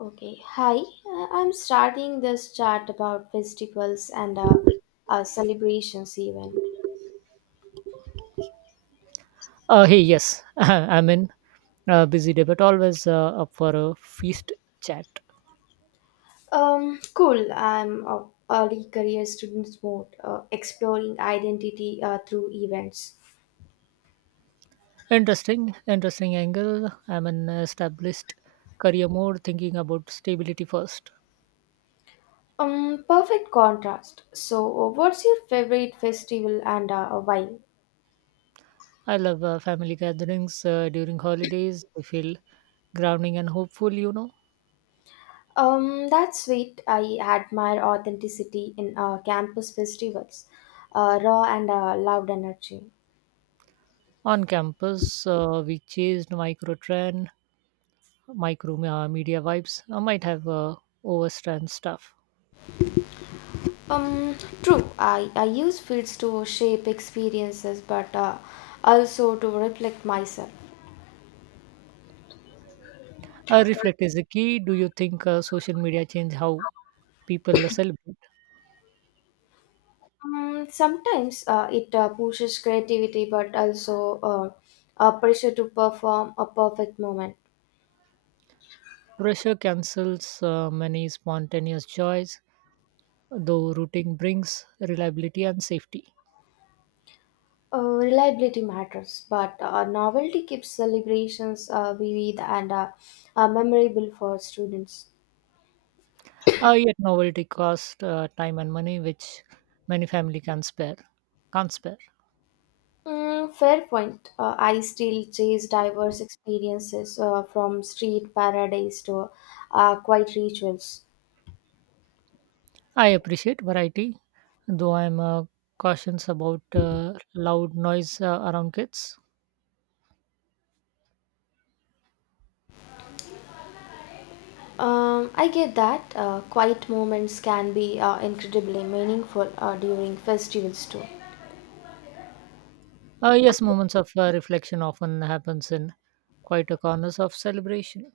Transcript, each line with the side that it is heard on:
left: Okay, hi. I'm starting this chat about festivals and celebrations even.
right: Yes, I'm in a busy day, but always up for a feast chat.
left: Cool. I'm a early career students mode, exploring identity through events.
right: Interesting, interesting angle. I'm an established career mode, thinking about stability first.
left: Perfect contrast. So, what's your favorite festival and why?
right: I love family gatherings during holidays. I feel grounding and hopeful, you know.
left: That's sweet. I admire authenticity in campus festivals, raw and loud energy.
right: On campus, we chased micro media vibes. I might have overstrand stuff.
left: Um, True. I use fields to shape experiences, but also to reflect myself.
right: Reflect is the key. Do you think social media change how people celebrate?
left: Sometimes it pushes creativity, but also a pressure to perform a perfect moment.
right: Pressure cancels many spontaneous joys, though routing brings reliability and safety.
left: Reliability matters, but novelty keeps celebrations vivid and memorable for students.
right: Yet novelty costs time and money, which many family can spare. Can't spare.
left: Mm, fair point. I still chase diverse experiences from street paradise to quiet rituals.
right: I appreciate variety, though I'm cautious about loud noise around kids.
left: I get that quiet moments can be incredibly meaningful during festivals too.
right: Yes, moments of reflection often happens in quite a corners of celebration.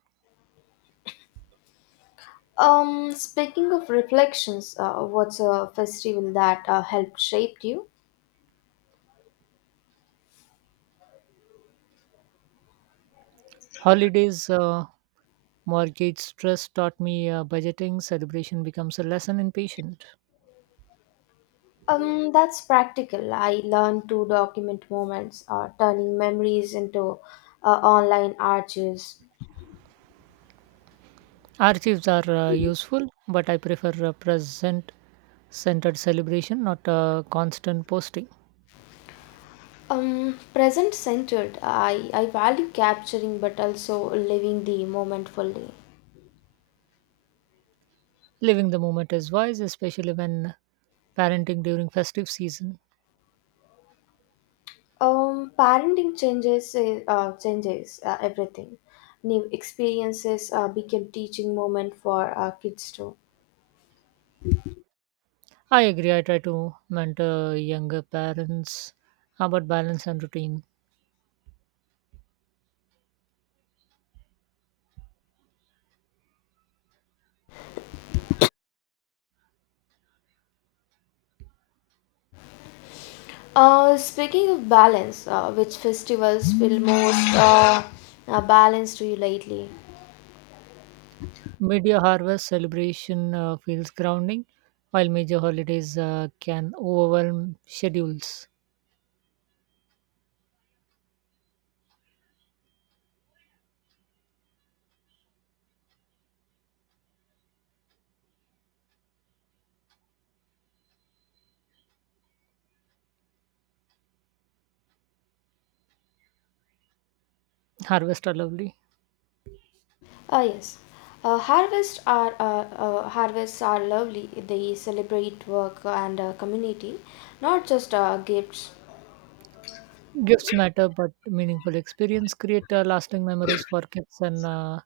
left: Speaking of reflections, what's a festival that helped shape you?
right: Holidays, mortgage stress taught me budgeting. Celebration becomes a lesson in patience.
left: That's practical. I learned to document moments, turning memories into online archives.
right: Archives are useful, but I prefer a present centered celebration, not a constant posting.
left: Present centered. I value capturing but also living the moment fully.
right: Living the moment is wise, especially when parenting during festive season.
left: Parenting changes everything. New experiences became teaching moment for kids too.
right: I agree, I try to mentor younger parents about balance and routine.
left: Speaking of balance, which festivals feel most balanced to you lately?
right: Media harvest celebration feels grounding, while major holidays can overwhelm schedules. Harvest are lovely.
left: Ah yes, harvests are lovely. They celebrate work and community, not just gifts.
right: Gifts matter, but meaningful experience create lasting memories for kids and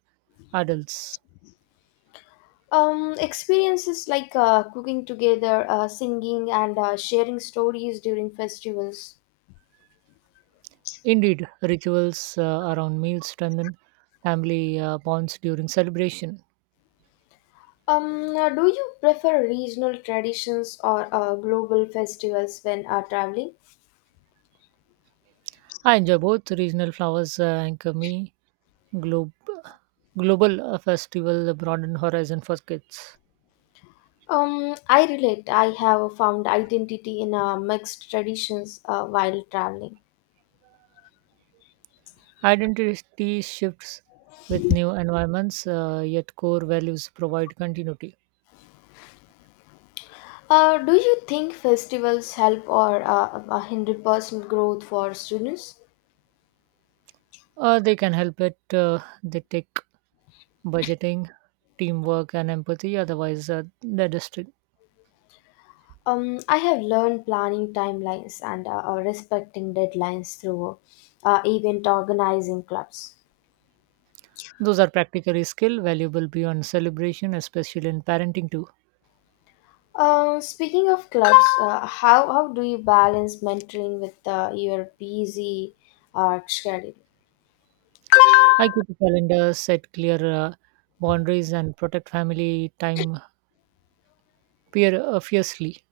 right: adults.
left: Experiences like cooking together, singing, and sharing stories during festivals.
right: Indeed, rituals around meals strengthen family bonds during celebration.
left: Do you prefer regional traditions or global festivals when traveling?
right: I enjoy both regional flowers anchor me. Globe, global festival broaden horizon for kids.
left: I relate. I have found identity in mixed traditions while traveling.
right: Identity shifts with new environments, yet core values provide continuity.
left: Do you think festivals help or hinder personal growth for students?
right: They can help it. They take budgeting, teamwork, and empathy. Otherwise, they're district.
left: I have learned planning timelines and respecting deadlines through event organizing clubs.
right: Those are practically skill valuable beyond celebration, especially in parenting too.
left: Speaking of clubs, how do you balance mentoring with your busy schedule?
right: I keep a calendar, set clear boundaries, and protect family time peer, fiercely.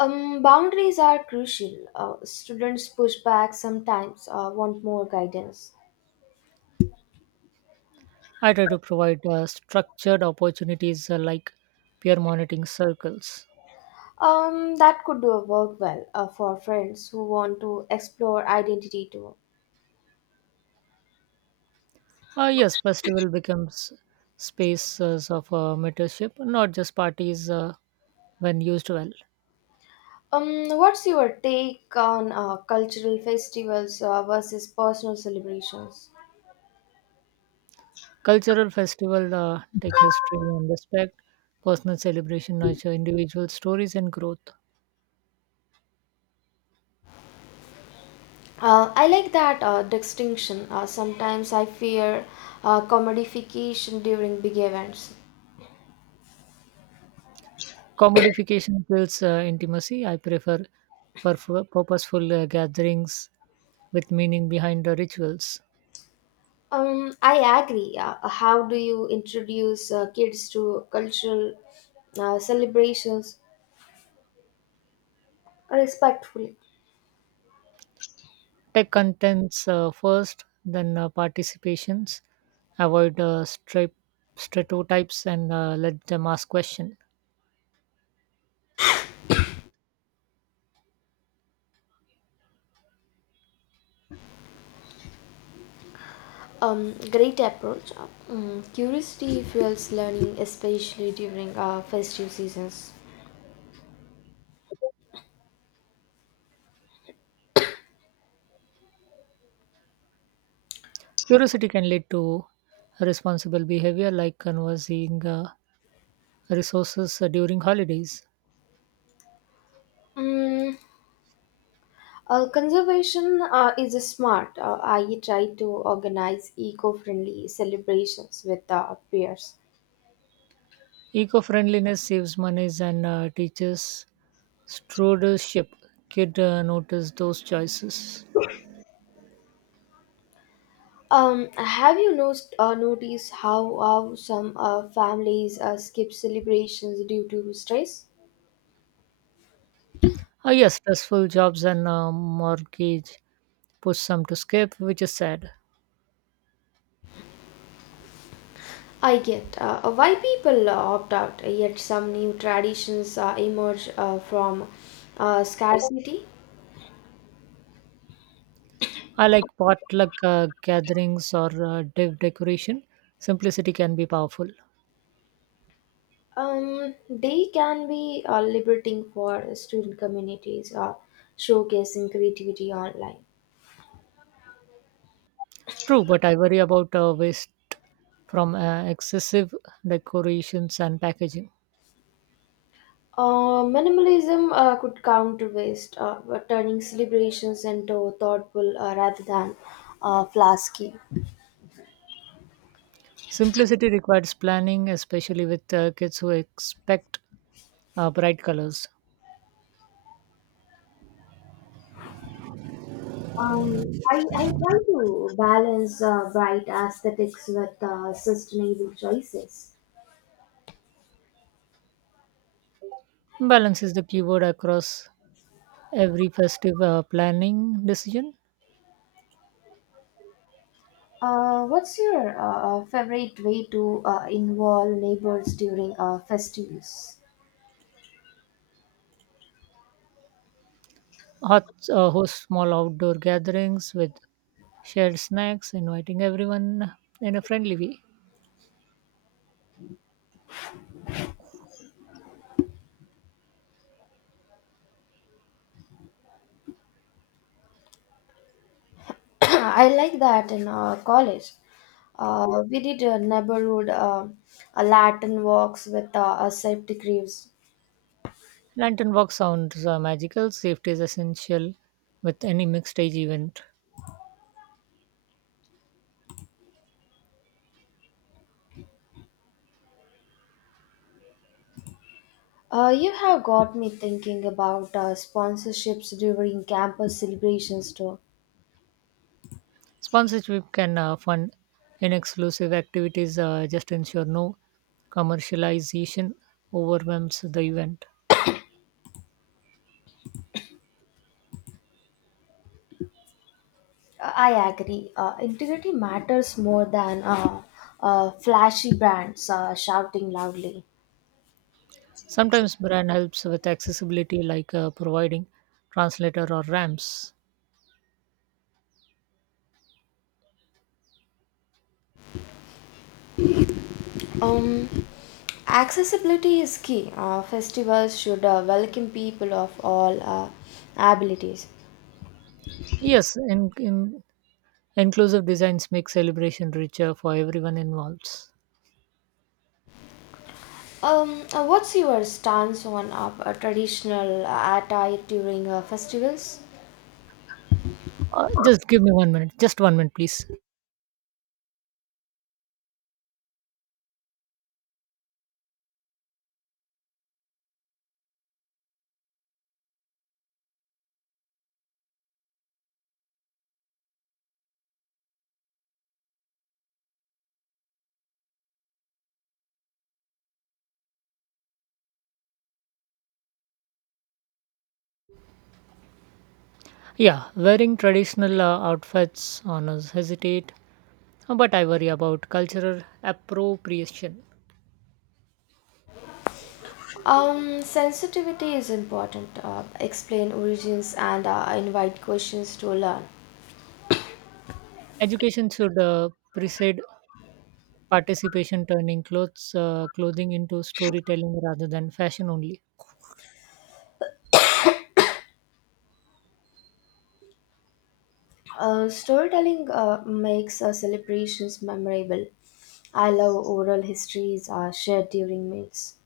left: Boundaries are crucial. Students push back sometimes, want more guidance.
right: I try to provide structured opportunities like peer monitoring circles.
left: That could do work well for friends who want to explore identity too.
right: Yes, festival becomes spaces of mentorship, not just parties when used well.
left: What's your take on cultural festivals versus personal celebrations?
right: Cultural festival take history and respect, personal celebration nurture individual stories and growth.
left: I like that distinction. Sometimes I fear commodification during big events.
right: Commodification builds intimacy. I prefer purposeful gatherings with meaning behind the rituals.
left: I agree. How do you introduce kids to cultural celebrations respectfully?
right: Tech contents first, then participations. Avoid stereotypes and let them ask questions.
left: Great approach. Curiosity fuels learning, especially during festive seasons.
right: Curiosity can lead to responsible behavior like conversing resources during holidays.
left: Mm. Conservation is a smart. I try to organize eco-friendly celebrations with peers.
right: Eco-friendliness saves monies and teaches stewardship. Kid notice those choices.
left: Have you noticed how some families skip celebrations due to stress?
right: Ah, yes, stressful jobs and mortgage push some to skip, which is sad.
left: I get why people opt out, yet some new traditions emerge from scarcity.
right: I like potluck gatherings or div decoration. Simplicity can be powerful.
left: They can be liberating for student communities, showcasing creativity online.
right: True, but I worry about waste from excessive decorations and packaging.
left: Minimalism could counter waste, but turning celebrations into thoughtful rather than flasky.
right: Simplicity requires planning, especially with kids who expect bright colors.
left: I try to balance bright aesthetics with sustainable choices.
right: Balance is the keyword across every festive planning decision.
left: What's your favorite way to involve neighbors during festivals?
right: Host small outdoor gatherings with shared snacks, inviting everyone in a friendly way.
left: I like that in college. We did a neighborhood a Latin walks with a safety crews.
right: Lantern walk sounds magical. Safety is essential with any mixed age event.
left: You have got me thinking about sponsorships during campus celebrations too.
right: Sponsorship can fund inexclusive activities, just ensure no commercialization overwhelms the event.
left: I agree. Integrity matters more than flashy brands shouting loudly.
right: Sometimes brand helps with accessibility, like providing translator or ramps.
left: Um, Accessibility is key. Festivals should welcome people of all abilities.
right: Yes, in inclusive designs make celebration richer for everyone involved.
left: What's your stance on a traditional attire during festivals?
right: Just give me 1 minute. Just 1 minute, please. Yeah, wearing traditional outfits honors hesitate, but I worry about cultural appropriation.
left: Sensitivity is important. Explain origins and invite questions to learn.
right: Education should precede participation, turning clothes clothing into storytelling rather than fashion only.
left: Storytelling makes celebrations memorable. I love oral histories shared during meals.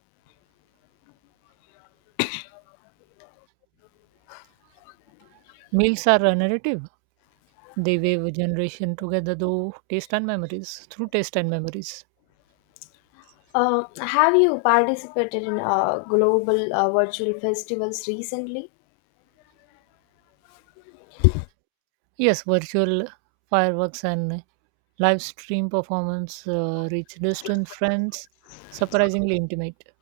right: Meals are a narrative. They weave a generation together, though taste and memories through taste and memories.
left: Have you participated in global virtual festivals recently?
right: Yes, virtual fireworks and live stream performance reach distant friends, surprisingly intimate.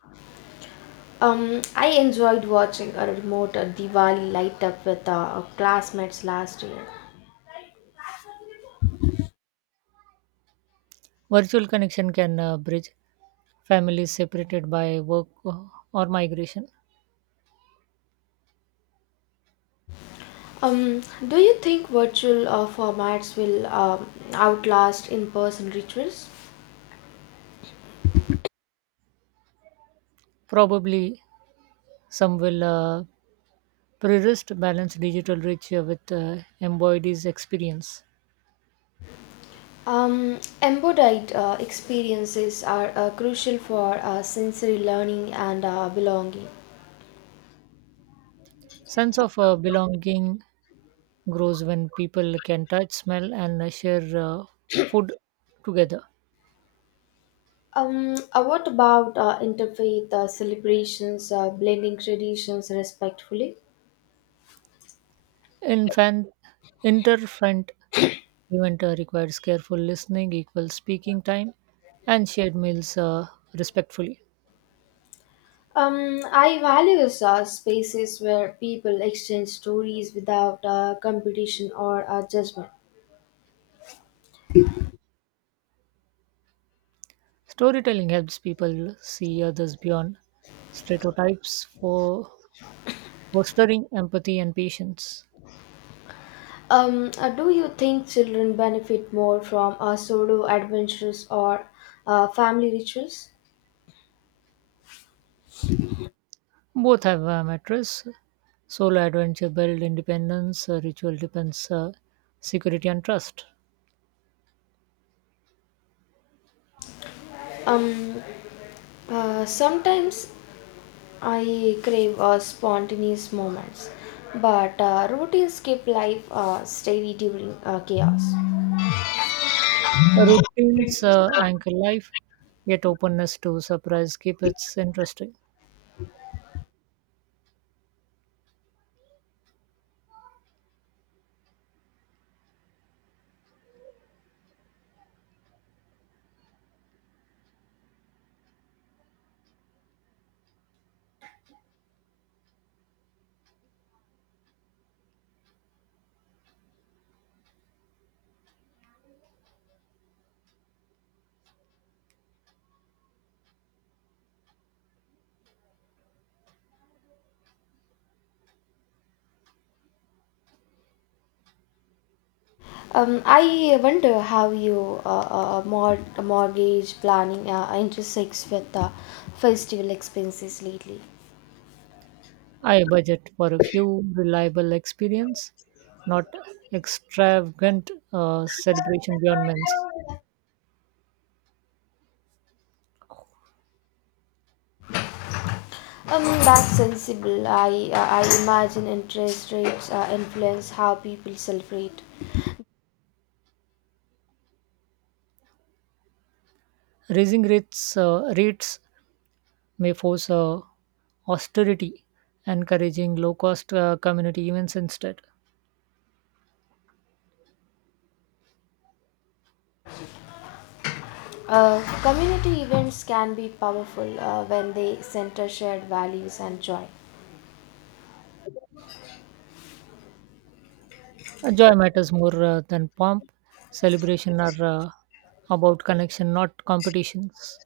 left: I enjoyed watching a remote Diwali light up with classmates last year.
right: Virtual connection can bridge families separated by work or migration.
left: Um, do you think virtual formats will outlast in person rituals?
right: Probably some will pre-rest balance digital reach with embodies experience.
left: Embodied experiences are crucial for sensory learning and belonging.
right: Sense of belonging grows when people can touch, smell, and share food together.
left: What about interfaith celebrations, blending traditions respectfully?
right: Infant, interfront event requires careful listening, equal speaking time, and shared meals respectfully.
left: I value spaces where people exchange stories without competition or judgment.
right: Storytelling helps people see others beyond stereotypes for fostering empathy and patience.
left: Do you think children benefit more from solo adventures or family rituals?
right: Both have a mattress. Solo adventure build independence, ritual depends security and trust.
left: Um, Sometimes I crave spontaneous moments, but routines keep life steady during chaos.
right: Routines anchor life, yet openness to surprise keep it interesting.
left: I wonder how you mortgage planning intersects with festival expenses lately.
right: I budget for a few reliable experience, not extravagant celebration beyond means.
left: That's sensible. I imagine interest rates influence how people celebrate.
right: Raising rates may force austerity, encouraging low-cost community events instead.
left: Uh, Community events can be powerful when they center shared values and joy.
right: Joy matters more than pomp. Celebration are about connection, not competitions.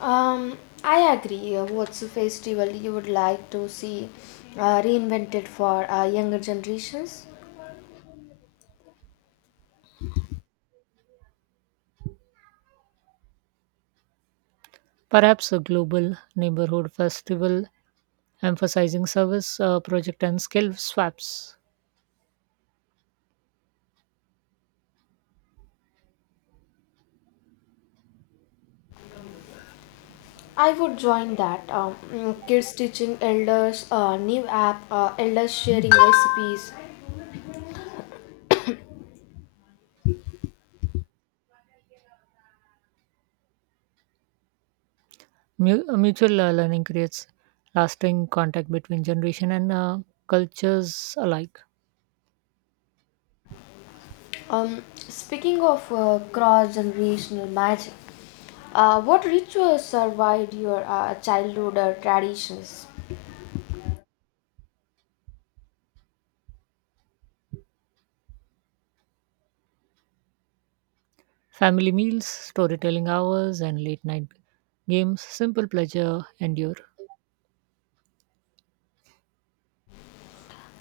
left: Um, I agree. What's a festival you would like to see reinvented for younger generations?
right: Perhaps a global neighborhood festival emphasizing service, project, and skill swaps.
left: I would join that. Kids teaching elders, new app, elders sharing recipes.
right: Mutual learning creates lasting contact between generation and cultures alike.
left: Speaking of cross-generational magic, what rituals survived your childhood traditions?
right: Family meals, storytelling hours, and late night games, simple pleasure endure.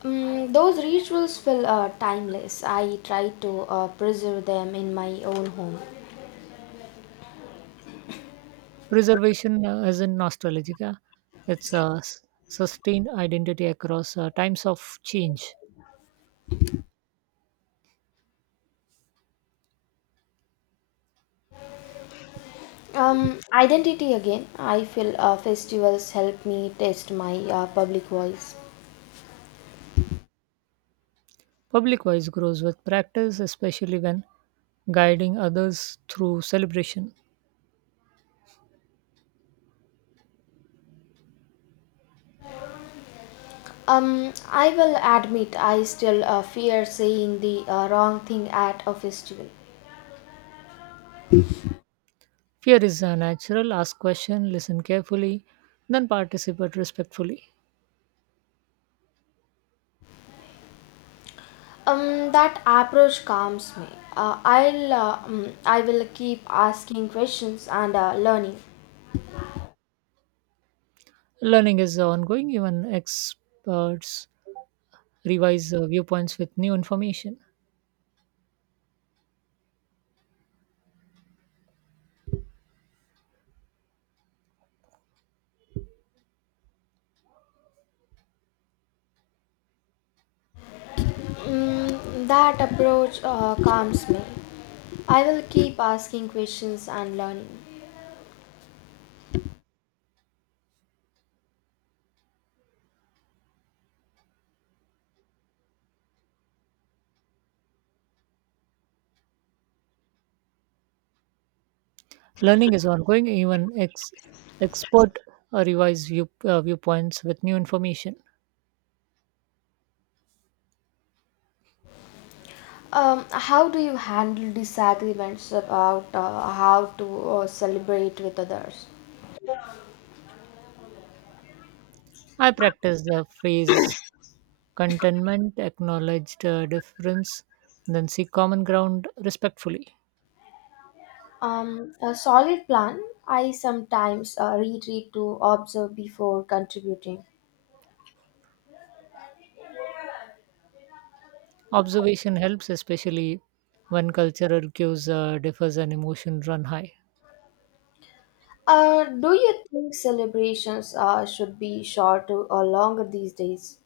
left: Mm, those rituals feel timeless. I try to preserve them in my own home.
right: Preservation as in nostalgia, it's a sustained identity across times of change.
left: Identity again. I feel festivals help me test my public voice.
right: Public voice grows with practice, especially when guiding others through celebration.
left: I will admit I still fear saying the wrong thing at a festival.
right: Fear is natural, ask question, listen carefully, then participate respectfully.
left: That approach calms me. I'll I will keep asking questions and learning.
right: Learning is ongoing, even experts revise viewpoints with new information.
left: Mm, that approach calms me. I will keep asking questions and learning.
right: Learning is ongoing, even expert revise viewpoints with new information.
left: How do you handle disagreements about how to celebrate with others?
right: I practice the phrase contentment, acknowledge the difference, and then seek common ground respectfully.
left: A solid plan. I sometimes retreat to observe before contributing.
right: Observation helps, especially when cultural cues differs and emotion run high.
left: Do you think celebrations should be shorter or longer these days?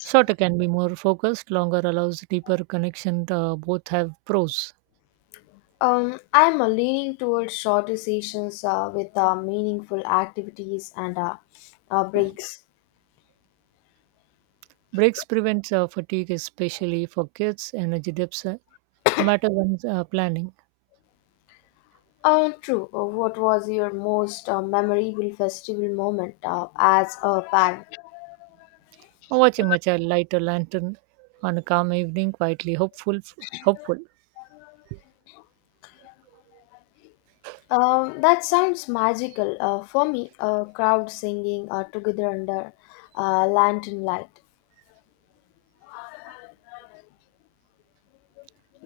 right: Shorter can be more focused, longer allows deeper connection. Both have pros.
left: I'm leaning towards shorter sessions with meaningful activities and breaks.
right: Breaks prevent fatigue, especially for kids. Energy dips matter when planning.
left: True. What was your most memorable festival moment as a parent?
right: Or watching my child light a lantern on a calm evening, quietly hopeful. Hopeful.
left: That sounds magical. For me, crowd singing together under lantern light.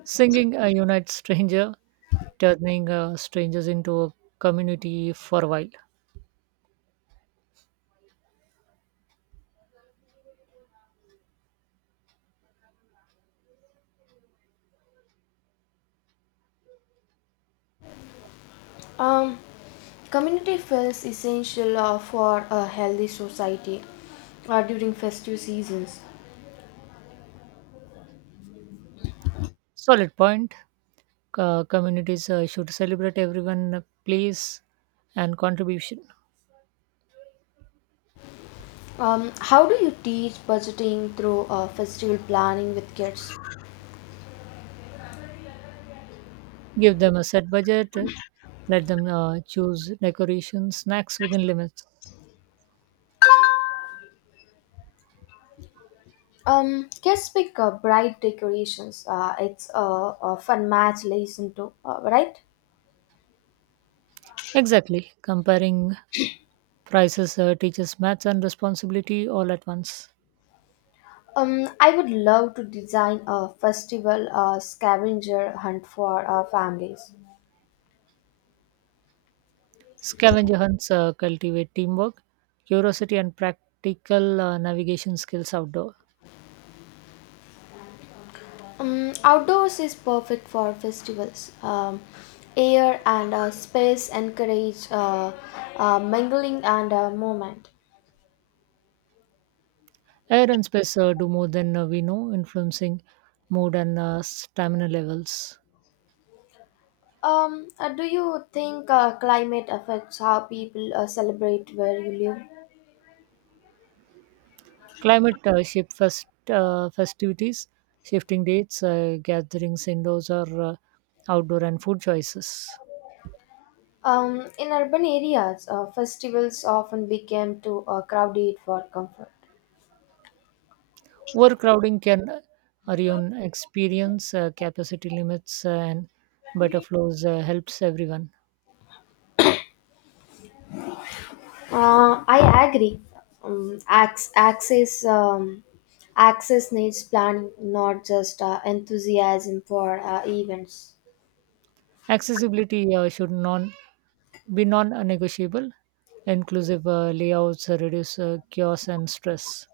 right: Singing unites stranger, turning strangers into a community for a while.
left: Um, Community feels essential for a healthy society during festive seasons.
right: Solid point. Communities should celebrate everyone, place, and contribution.
left: How do you teach budgeting through festival planning with kids?
right: Give them a set budget. Let them choose decorations, snacks within limits.
left: Kids pick bright decorations. It's a fun match lesson too, right?
right: Exactly. Comparing prices teaches maths and responsibility all at once.
left: I would love to design a festival scavenger hunt for families.
right: Scavenger hunts cultivate teamwork, curiosity, and practical navigation skills outdoor.
left: Outdoors is perfect for festivals. Air and space encourage mingling and movement.
right: Air and space do more than we know, influencing mood and stamina levels.
left: Do you think climate affects how people celebrate where you live?
right: Climate shift festivities, shifting dates, gatherings indoors or outdoor, and food choices.
left: In urban areas, festivals often became too crowded for comfort.
right: Overcrowding can ruin experience, capacity limits, and better flows helps everyone.
left: I agree. Um, ac- access um, access needs planning, not just enthusiasm for events.
right: Accessibility should non be non-negotiable. Inclusive layouts reduce chaos and stress.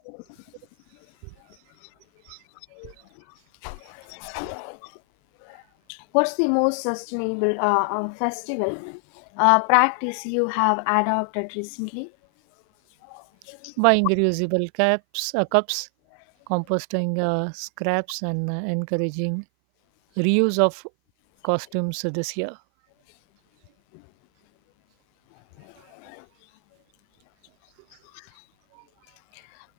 left: What's the most sustainable festival practice you have adopted recently?
right: Buying reusable cups, composting scraps, and encouraging reuse of costumes this year.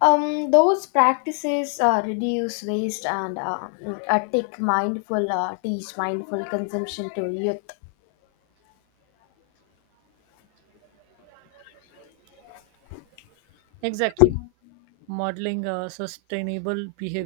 left: Those practices reduce waste and teach mindful consumption to youth.
right: Exactly. Modeling sustainable behavior